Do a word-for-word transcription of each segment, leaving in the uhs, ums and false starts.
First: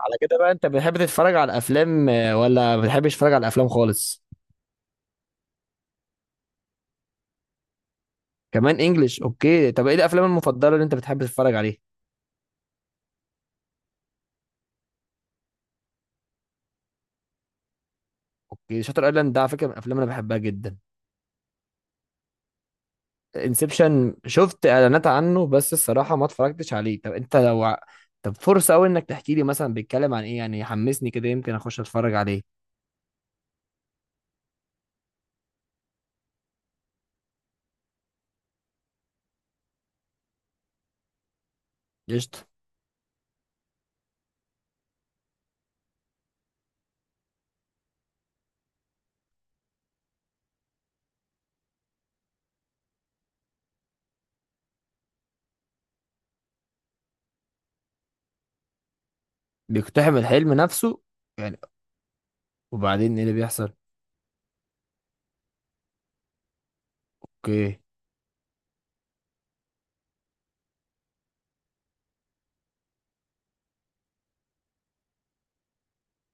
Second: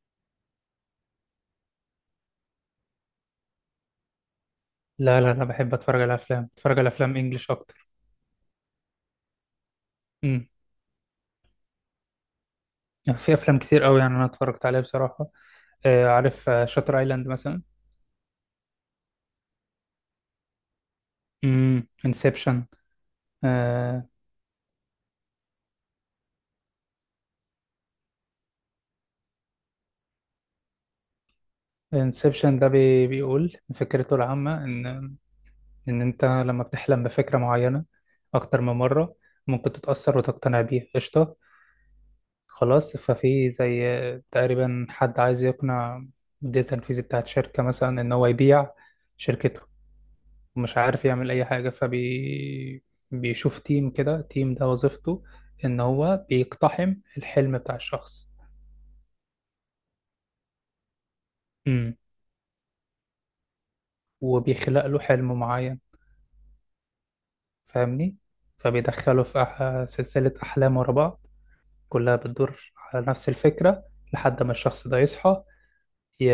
على كده بقى انت بتحب تتفرج على الافلام آه، ولا ما بتحبش تتفرج على الافلام خالص؟ لا لا انا بحب اتفرج على افلام. اتفرج على افلام انجليش اكتر. كمان انجليش، اوكي. طب ايه الافلام امم المفضله اللي انت بتحب تتفرج عليها؟ يعني في افلام كتير قوي، يعني انا اتفرجت عليها بصراحه. آه عارف آه، شاتر ايلاند مثلا. اوكي، شاتر ايلاند ده على فكره من الافلام اللي انا بحبها جدا. امم انسبشن. آه انسبشن، شفت اعلانات عنه بس الصراحه ما اتفرجتش عليه. طب انت لو ع-. طب فرصه قوي انك تحكي لي مثلا بيتكلم عن ايه، يعني حمسني كده يمكن اخش اتفرج عليه. انسبشن ده بي بيقول فكرته العامه ان ان انت لما بتحلم بفكره معينه اكتر من مره ممكن تتاثر وتقتنع بيها. قشطه. قشطه. خلاص، ففي زي، آه، تقريبا، حد عايز يقنع مدير التنفيذي بتاعت شركه مثلا ان هو يبيع شركته. مش عارف يعمل اي حاجه، فبي بيشوف تيم كده. تيم ده وظيفته ان هو بيقتحم الحلم بتاع الشخص. بيقتحم الحلم نفسه يعني؟ امم وبعدين ايه اللي بيحصل؟ وبيخلق له حلم معين، اوكي. فاهمني. فبيدخله في أح... سلسله احلام ورا بعض، كلها بتدور على نفس الفكره، لحد ما الشخص ده يصحى، ي...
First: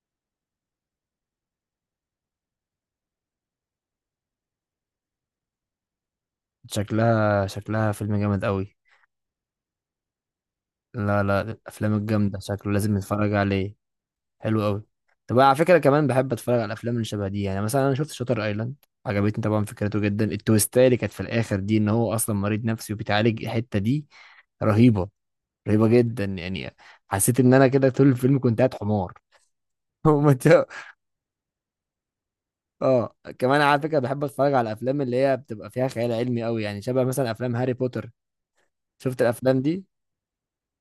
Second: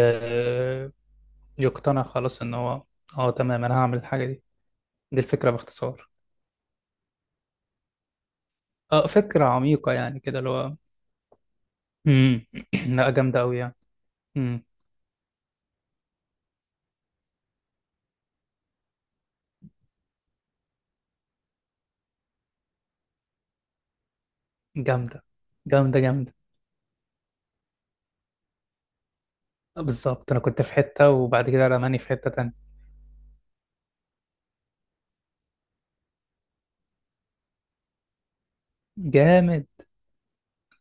يقتنع خلاص ان هو، اه تمام انا هعمل الحاجه دي. دي الفكره باختصار. شكلها شكلها فيلم جامد قوي. اه، فكره عميقه يعني كده اللي هو. لا لا، الافلام الجامده امم شكله لازم لا، نتفرج جامده قوي عليه. يعني. حلو امم قوي. طب على فكره كمان بحب اتفرج على الافلام اللي شبه دي، يعني مثلا انا شفت شاتر ايلاند، عجبتني طبعا. فكرته جدا التويستايه اللي كانت في الاخر دي، ان هو اصلا مريض نفسي وبيتعالج، الحته دي رهيبه، جامده. رهيبه جامده جدا جامده. يعني. حسيت ان انا كده طول الفيلم كنت قاعد حمار. آه، بالظبط، انا كنت ومت-. في حته وبعد كده رماني في حته تانية. اه كمان على فكره بحب اتفرج على الافلام اللي هي بتبقى فيها خيال علمي قوي، يعني شبه مثلا افلام هاري بوتر. شفت الافلام جامد. دي؟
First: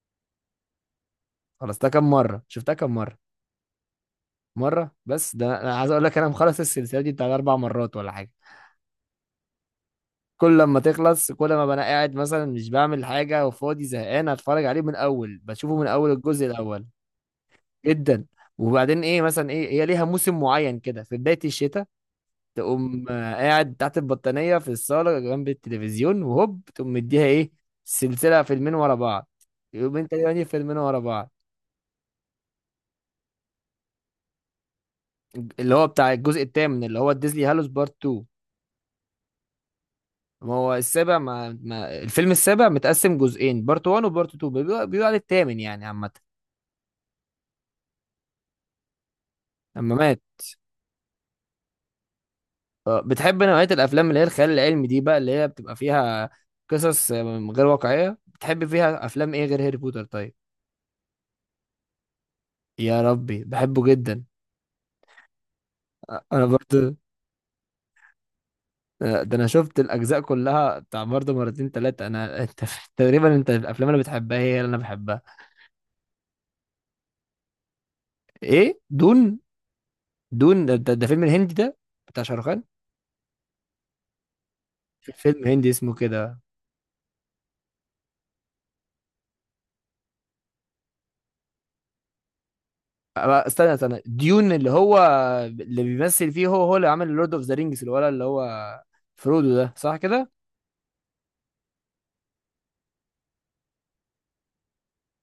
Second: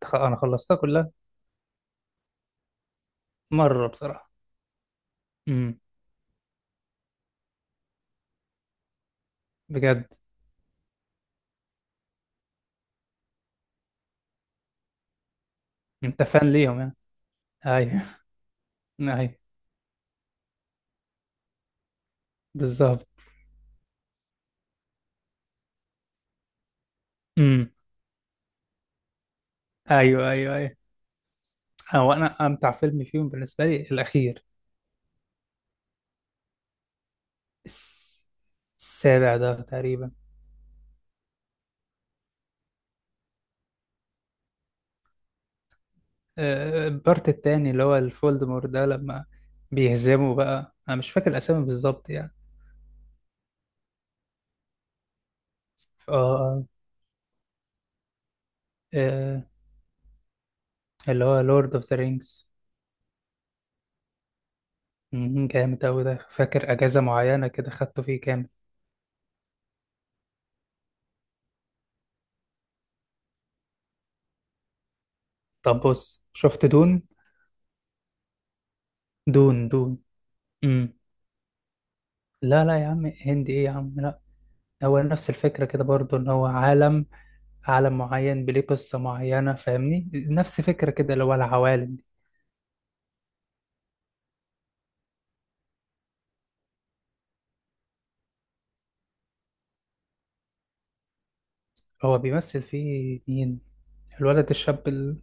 خ- انا خلصتها كلها. خلصتها كم مره؟ شفتها كم مره؟ مره بصراحه. مره بس؟ ده انا أنا امم عايز اقول لك انا مخلص السلسله دي بتاع اربع مرات ولا حاجه. بجد. كل لما تخلص، كل ما ببقى انا قاعد مثلا مش بعمل حاجه وفاضي زهقان، اتفرج عليه من اول، بشوفه من اول انت الجزء فان ليهم الاول. يعني. ايوه. جدا. وبعدين ايه ايوه مثلا، ايه هي ليها موسم معين كده في بدايه الشتاء، تقوم بالظبط. آه، قاعد تحت البطانيه في الصاله جنب التلفزيون وهوب تقوم مديها ايه. امم سلسله فيلمين ورا بعض، يومين ايوه تاني ايوه فيلمين ايوه. ورا بعض. هو انا امتع فيلم فيهم بالنسبه لي الاخير. اللي هو بتاع الجزء الثامن اللي هو ديزلي هالوس بارت تو. الس- السابع ده تقريبا. ما هو السابع، ما, ما الفيلم السابع متقسم جزئين، بارت وان وبارت اتنين. بيقول عليه الثامن يعني عامه. آه، البارت التاني اللي هو الفولدمور ده، لما اما مات. بيهزموا بقى، انا مش فاكر الاسامي بالظبط يعني. آه، بتحب نوعية الأفلام اللي هي الخيال العلمي دي بقى، اللي هي بتبقى ف- فيها اه قصص آه، غير واقعية؟ بتحب فيها أفلام آه، إيه غير هاري بوتر طيب؟ آه، اللي هو لورد اوف ذا رينجز. يا ربي بحبه جدا. مم، جامد أوي آه، ده، أنا فاكر برضه. أجازة معينة كده خدته فيه كامل. آه، ده أنا شفت الأجزاء كلها بتاع برضه مرتين تلاتة أنا. أنت تقريبا أنت الأفلام اللي بتحبها هي اللي أنا بحبها. طب بص، شفت دون؟ إيه دون؟ دون. دون. دون ده, ده, مم. ده فيلم الهندي ده؟ بتاع شاروخان؟ لا لا يا عم، هندي إيه يا عم، لا. هو في نفس فيلم الفكرة هندي كده اسمه برضو إن كده. هو عالم، عالم معين بليه قصة معينة، فاهمني، نفس فكرة كده اللي هو العوالم دي. آه، استنى استنى ديون اللي هو اللي بيمثل فيه، هو هو اللي عمل لورد اوف ذا رينجز، الولد اللي هو فرودو ده صح كده؟ هو بيمثل فيه مين؟ الولد الشاب ال...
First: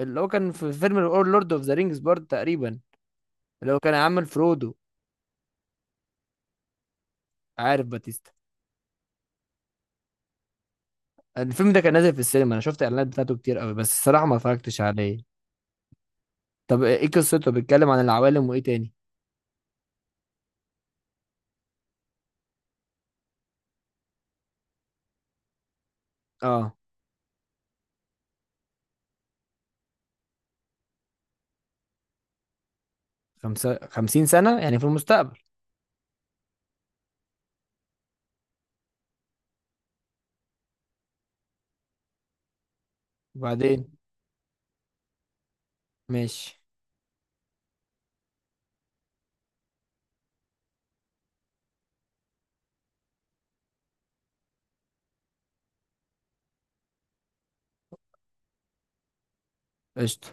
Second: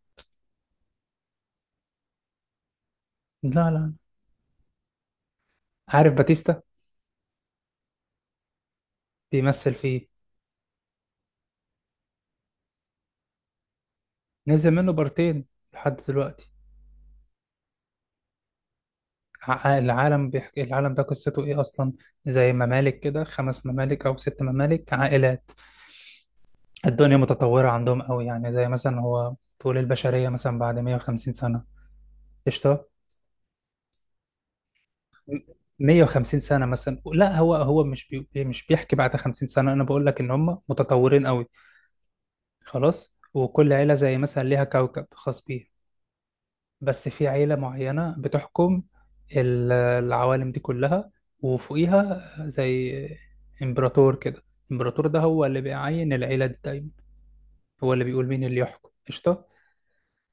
اللي هو كان في فيلم لورد اوف ذا رينجز برضه تقريبا، لا اللي هو كان لا. عامل فرودو. عارف باتيستا؟ عارف باتيستا؟ بيمثل فيه. الفيلم ده كان نازل في السينما، انا شفت الاعلانات بتاعته كتير قوي بس الصراحه ما نزل اتفرجتش منه عليه. بارتين لحد دلوقتي. طب ايه قصته؟ بيتكلم عن العوالم وايه تاني؟ ع- العالم بيحكي. العالم ده قصته ايه اصلا؟ زي ممالك كده، خمس ممالك او ست ممالك، عائلات. اه. الدنيا متطورة عندهم قوي، يعني زي مثلا هو طول البشرية مثلا بعد 150 سنة. قشطة. خمسة خمسين سنه يعني في المستقبل؟ م- 150 سنة مثلا، لا، هو هو مش بي إيه، مش بيحكي بعد 50 سنة، انا بقول لك ان هم متطورين قوي. خلاص، وكل وبعدين. عيلة زي مثلا ليها كوكب خاص بيها. ماشي. بس في عيلة معينة بتحكم ال- العوالم دي كلها، وفوقيها زي إمبراطور كده. الإمبراطور ده هو اللي بيعين العيلة دي دايما، هو اللي بيقول مين اللي يحكم. قشطة. قشطه.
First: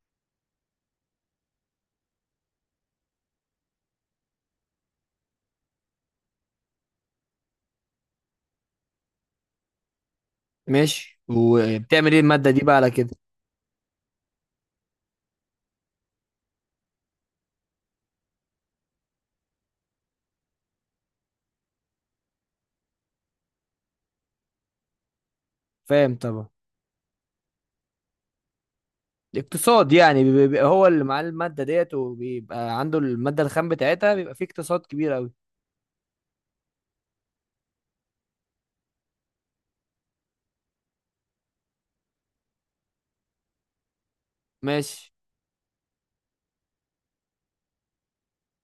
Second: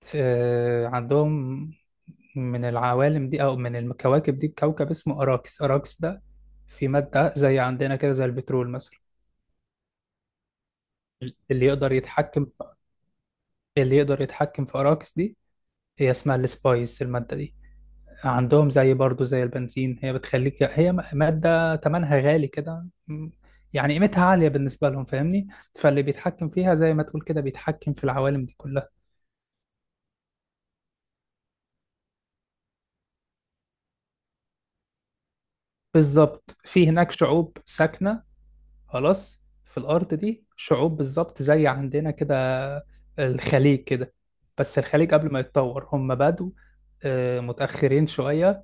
ف- عندهم من العوالم دي أو من الكواكب دي كوكب اسمه أراكس. أراكس ده في مادة زي عندنا كده زي البترول مثلا. ماشي اللي يقدر وبتعمل ايه يتحكم الماده دي في بقى على كده؟ اللي يقدر يتحكم في أراكس دي، هي اسمها السبايس، المادة دي عندهم زي برضو زي البنزين، هي بتخليك، هي م- مادة تمنها غالي كده، م- يعني قيمتها عالية بالنسبة لهم، فاهمني. فاللي فاهم طبعا. بيتحكم فيها زي ما تقول كده بيتحكم في العوالم دي كلها. اقتصاد يعني، بيبقى بيبقى هو اللي معاه الماده ديت وبيبقى عنده الماده الخام بتاعتها، بيبقى فيه اقتصاد كبير قوي. بالظبط. في هناك شعوب ساكنة، خلاص، في الأرض دي شعوب بالظبط زي عندنا كده، الخليج كده، بس ماشي. الخليج قبل ما يتطور، هم بدوا، آه، متأخرين شوية،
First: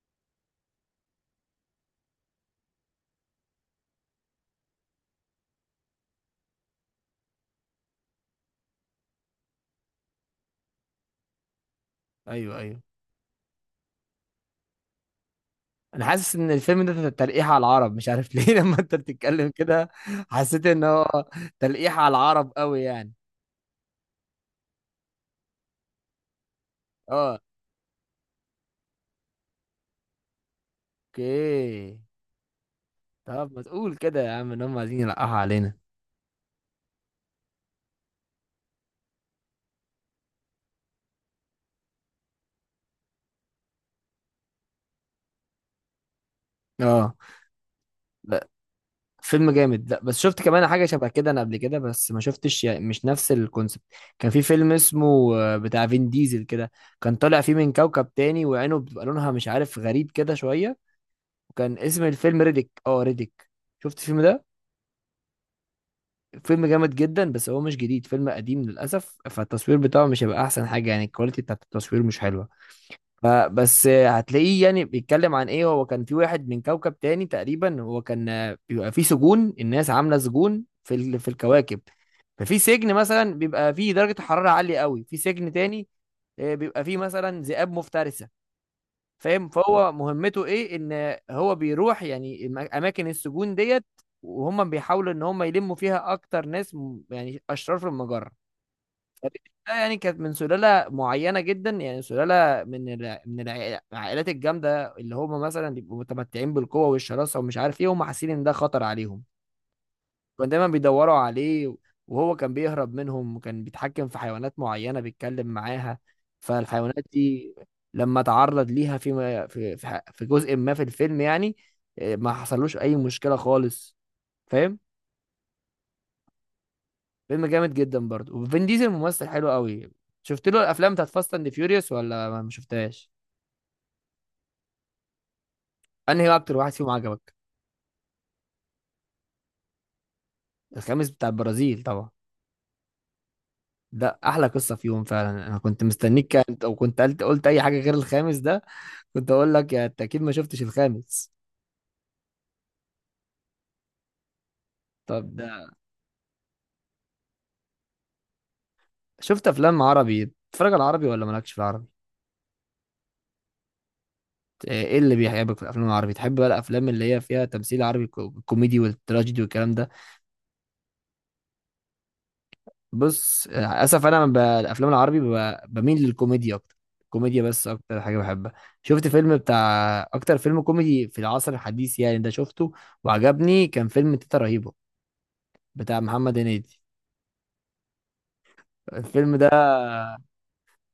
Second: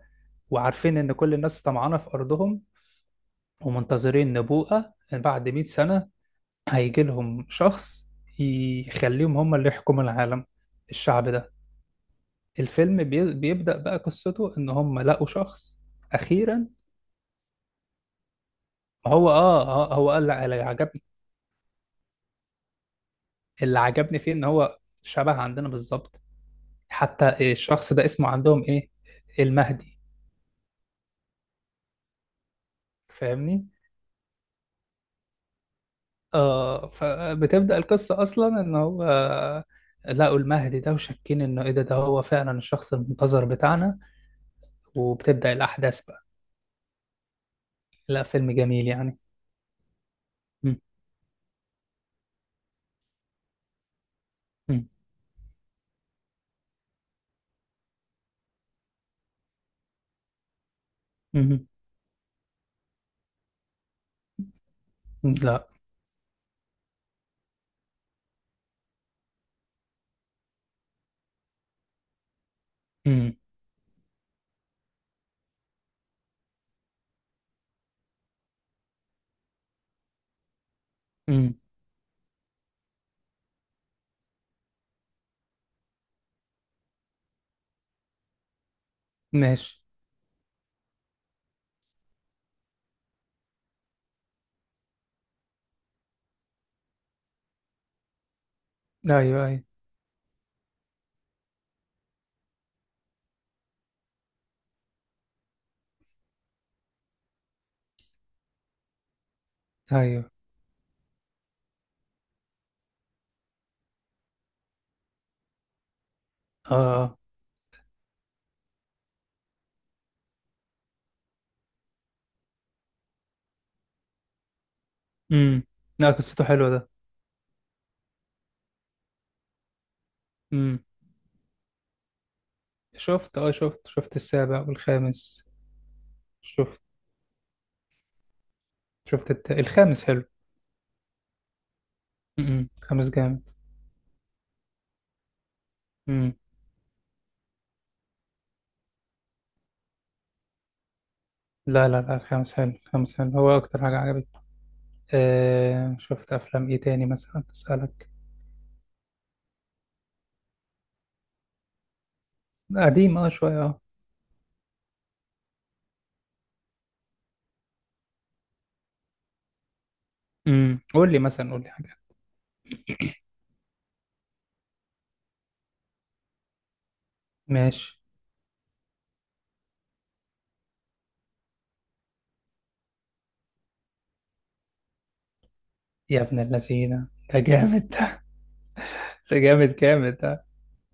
وعارفين إن كل الناس طمعانة في أرضهم، ومنتظرين نبوءة بعد 100 سنة هيجي لهم شخص يخليهم هم اللي يحكموا العالم، الشعب ده. ايوه ايوه. الفيلم بي- بيبدأ بقى قصته ان هم لقوا شخص انا حاسس ان اخيرا. الفيلم ده تلقيح على العرب، مش عارف ليه. لما انت هو بتتكلم اه كده آه، هو قال اللي حسيت ان عجبني. هو تلقيح على العرب قوي يعني. اللي عجبني فيه ان هو شبه عندنا بالظبط. اه، حتى الشخص ده اسمه عندهم ايه؟ المهدي. اوكي. طب ما فاهمني. تقول كده يا عم ان هم عايزين يلقحوا علينا. اه فبتبدأ القصة اصلا ان هو لقوا المهدي ده، وشاكين انه ايه، ده ده هو فعلا الشخص المنتظر بتاعنا. وبتبدأ الاحداث بقى. اه، لا، لا فيلم جميل يعني. فيلم جامد. لا بس شفت كمان م- حاجه شبه كده انا قبل كده بس ما شفتش، يعني مش نفس الكونسبت. كان في فيلم م. اسمه آه، بتاع فين ديزل كده. كان طالع فيه من كوكب تاني وعينه بتبقى لونها مش عارف غريب كده شويه. مم. وكان اسم الفيلم ريديك، اه ريديك. شفت الفيلم ده؟ لا. فيلم جامد جدا بس هو مش جديد، فيلم قديم للأسف، فالتصوير بتاعه مش هيبقى أحسن حاجة، يعني الكواليتي بتاعت التصوير مش حلوة. مم. فبس هتلاقيه يعني بيتكلم عن إيه. هو كان في واحد من كوكب تاني تقريبا، هو كان آه، بيبقى فيه سجون، الناس عاملة سجون في ال... في مم. الكواكب. ففي سجن مثلا بيبقى فيه درجة حرارة عالية قوي، في سجن تاني آه، بيبقى فيه مثلا ذئاب مفترسة. فاهم؟ ماشي. فهو مهمته ايه، ان هو بيروح يعني الم- اماكن السجون ديت. وهم بيحاولوا ان هم يلموا فيها اكتر ناس م- يعني اشرار في المجره. ايوه فبالتالي، ايوه يعني كانت من سلاله معينه جدا، يعني سلاله من الع- من الع- العائلات الجامده اللي هم مثلا بيبقوا متمتعين بالقوه والشراسه ومش عارف ايه، هم حاسين ان ده خطر عليهم. ايوه. كانوا دايما بيدوروا عليه. وهو كان بيهرب منهم، وكان بيتحكم في حيوانات معينة بيتكلم معاها. فالحيوانات اه. دي لما تعرض ليها في في في في جزء ما في الفيلم يعني إيه، ما حصلوش أي مشكلة خالص. فاهم. امم لا، قصته حلوه ده. فيلم جامد جدا برضه، وفين ديزل ممثل حلو قوي. شفت له امم الأفلام بتاعت فاست أند فيوريوس ولا ما ما شفتهاش؟ شفت. اه شفت شفت السابع والخامس. أنهي أكتر واحد شفت فيهم عجبك؟ شفت الت... الخامس حلو. الخامس بتاع البرازيل طبعا. امم الخامس جامد. ده أحلى قصة فيهم فعلا، أنا كنت امم مستنيك، كنت- أو كنت قلت قلت أي حاجة غير الخامس ده. كنت اقول لك يعني انت اكيد ما شفتش الخامس. لا لا لا، الخامس حلو، الخامس حلو، هو اكتر حاجه عجبتني. طب ده. آه شفت افلام ايه تاني مثلا، اسالك. شفت افلام عربي؟ بتتفرج على العربي ولا مالكش في العربي؟ قديم اه شويه اه ايه إيه اللي بيحبك في الافلام العربي؟ تحب بقى الافلام اللي هي فيها تمثيل عربي كو- الكوميدي والتراجيدي والكلام ده؟ امم قول لي مثلا، قول لي حاجه. بص آه، اسف انا ب- الافلام العربي ب- بميل للكوميديا اكتر. الكوميديا بس اكتر ماشي. حاجه بحبها. شفت فيلم بتاع اكتر فيلم كوميدي في العصر الحديث يعني ده؟ شفته وعجبني، كان فيلم تيتا رهيبه بتاع يا محمد ابن هنيدي. اللذينه، ده جامد. الفيلم ده ده جامد جامد ده.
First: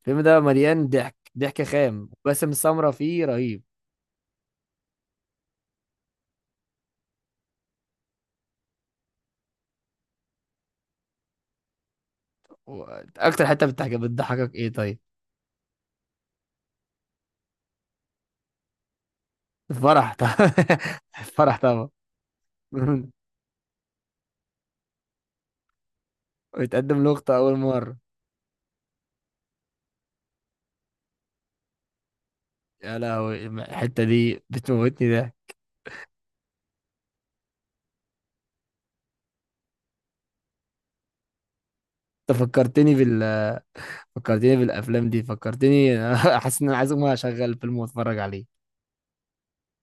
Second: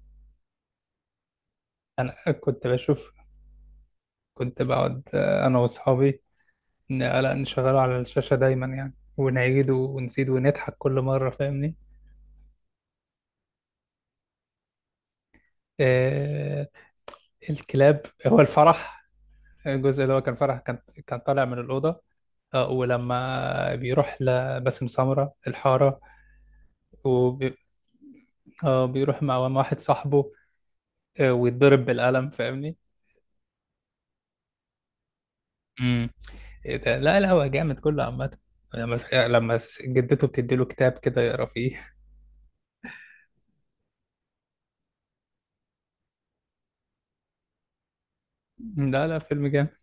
الفيلم ده مليان ضحك ضحك خام، انا وباسم كنت سمرة بشوف فيه رهيب. كنت بقعد، آه، أنا وأصحابي، ن- لا، نشغله على الشاشة دايما يعني، ونعيد ونزيد ونضحك كل مرة، فاهمني. و- اكتر حته بتضحك بتضحكك ايه طيب؟ آه الكلاب هو الفرح. الجزء الفرح اللي هو كان طبعا. فرح، كان كان طالع من الفرح طبعا. الأوضة. آه ولما بيروح لباسم سمرة الحارة. ويتقدم لقطة اول وبي... مره. آه بيروح مع مع واحد صاحبه. آه ويتضرب بالقلم، فاهمني. يا لهوي الحته دي بتموتني ده. امم إيه ده، لا لا، هو جامد كله عامة. لما لما جدته بتديله كتاب كده يقرا فيه. انت فكرتني بال فكرتني بالافلام دي، فكرتني. حاسس ان انا عايز اقوم اشغل فيلم واتفرج عليه. لا لا، فيلم جامد.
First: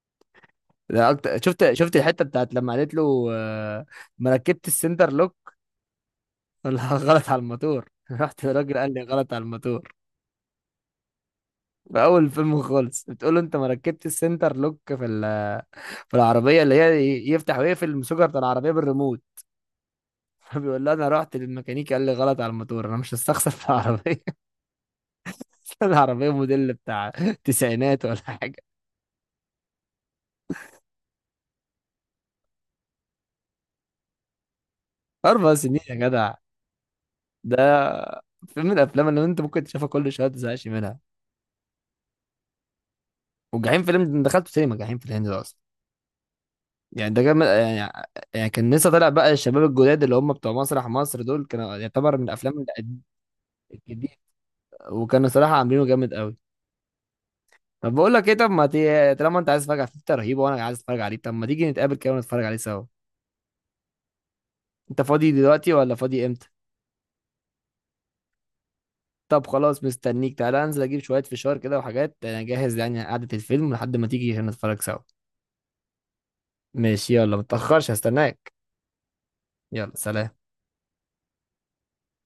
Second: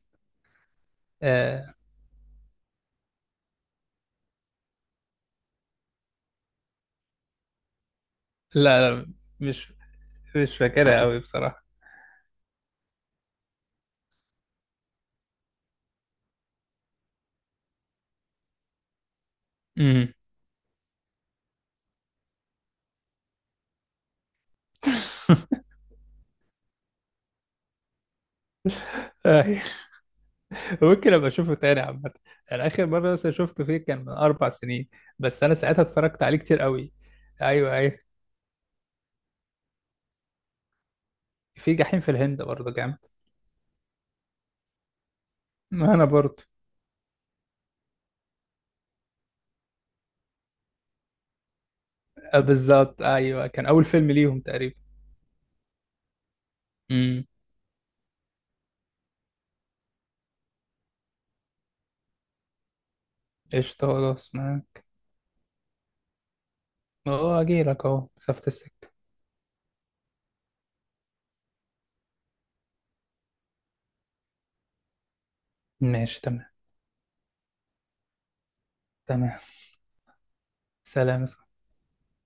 ده اكتر، آه شفت شفت الحته بتاعت لما قالت له آه، ما ركبت السنتر لوك ولا غلط على الموتور؟ رحت الراجل لا قال لي لا، غلط على مش الموتور. مش فاكرها قوي بصراحة. في اول الفيلم خالص بتقول له انت ما ركبتش السنتر لوك في ال- في العربيه اللي هي ي- يفتح ويقفل المسوجه بتاع العربيه بالريموت. امم فبيقول لها انا رحت للميكانيكي قال لي غلط على الموتور، انا مش هستخسر في العربيه. العربيه موديل بتاع تسعينات ولا حاجه. آه، ممكن ابقى اشوفه تاني عامة. انا اخر مرة مثلا شفته فيه كان من اربع سنين، بس اربع انا سنين ساعتها يا اتفرجت جدع؟ عليه كتير قوي. ده ايوه ايوه. فيلم من الافلام اللي انت ممكن تشوفها كل شويه ما تزهقش منها. في جحيم في الهند برضه جامد. وجحيم فيلم ده، أنا دخلته سينما جحيم في الهند ده اصلا. ما انا برضه. يعني ده كان يعني يعني كان لسه طالع بقى، الشباب الجداد اللي هم بتوع مسرح مصر دول كانوا يعتبر من آه الافلام بالظبط، ايوه، كان اول فيلم القديمه. ليهم تقريبا. وكانوا صراحة عاملينه جامد قوي. امم طب بقول لك ايه، طب ما تي... طالما انت عايز تتفرج على فيفتا رهيبة وانا عايز اتفرج عليه، طب ما تيجي نتقابل كده ونتفرج عليه سوا؟ قشطة، خلاص، معاك. انت فاضي دلوقتي ولا فاضي امتى؟ اه، اجيلك اهو مسافة السكة. طب خلاص مستنيك، تعالى انزل اجيب شوية فشار كده وحاجات، انا جاهز يعني قعدة الفيلم لحد ما تيجي هنا نتفرج سوا. ماشي تمام. ماشي يلا، متأخرش هستناك. تمام. يلا سلام. سلام.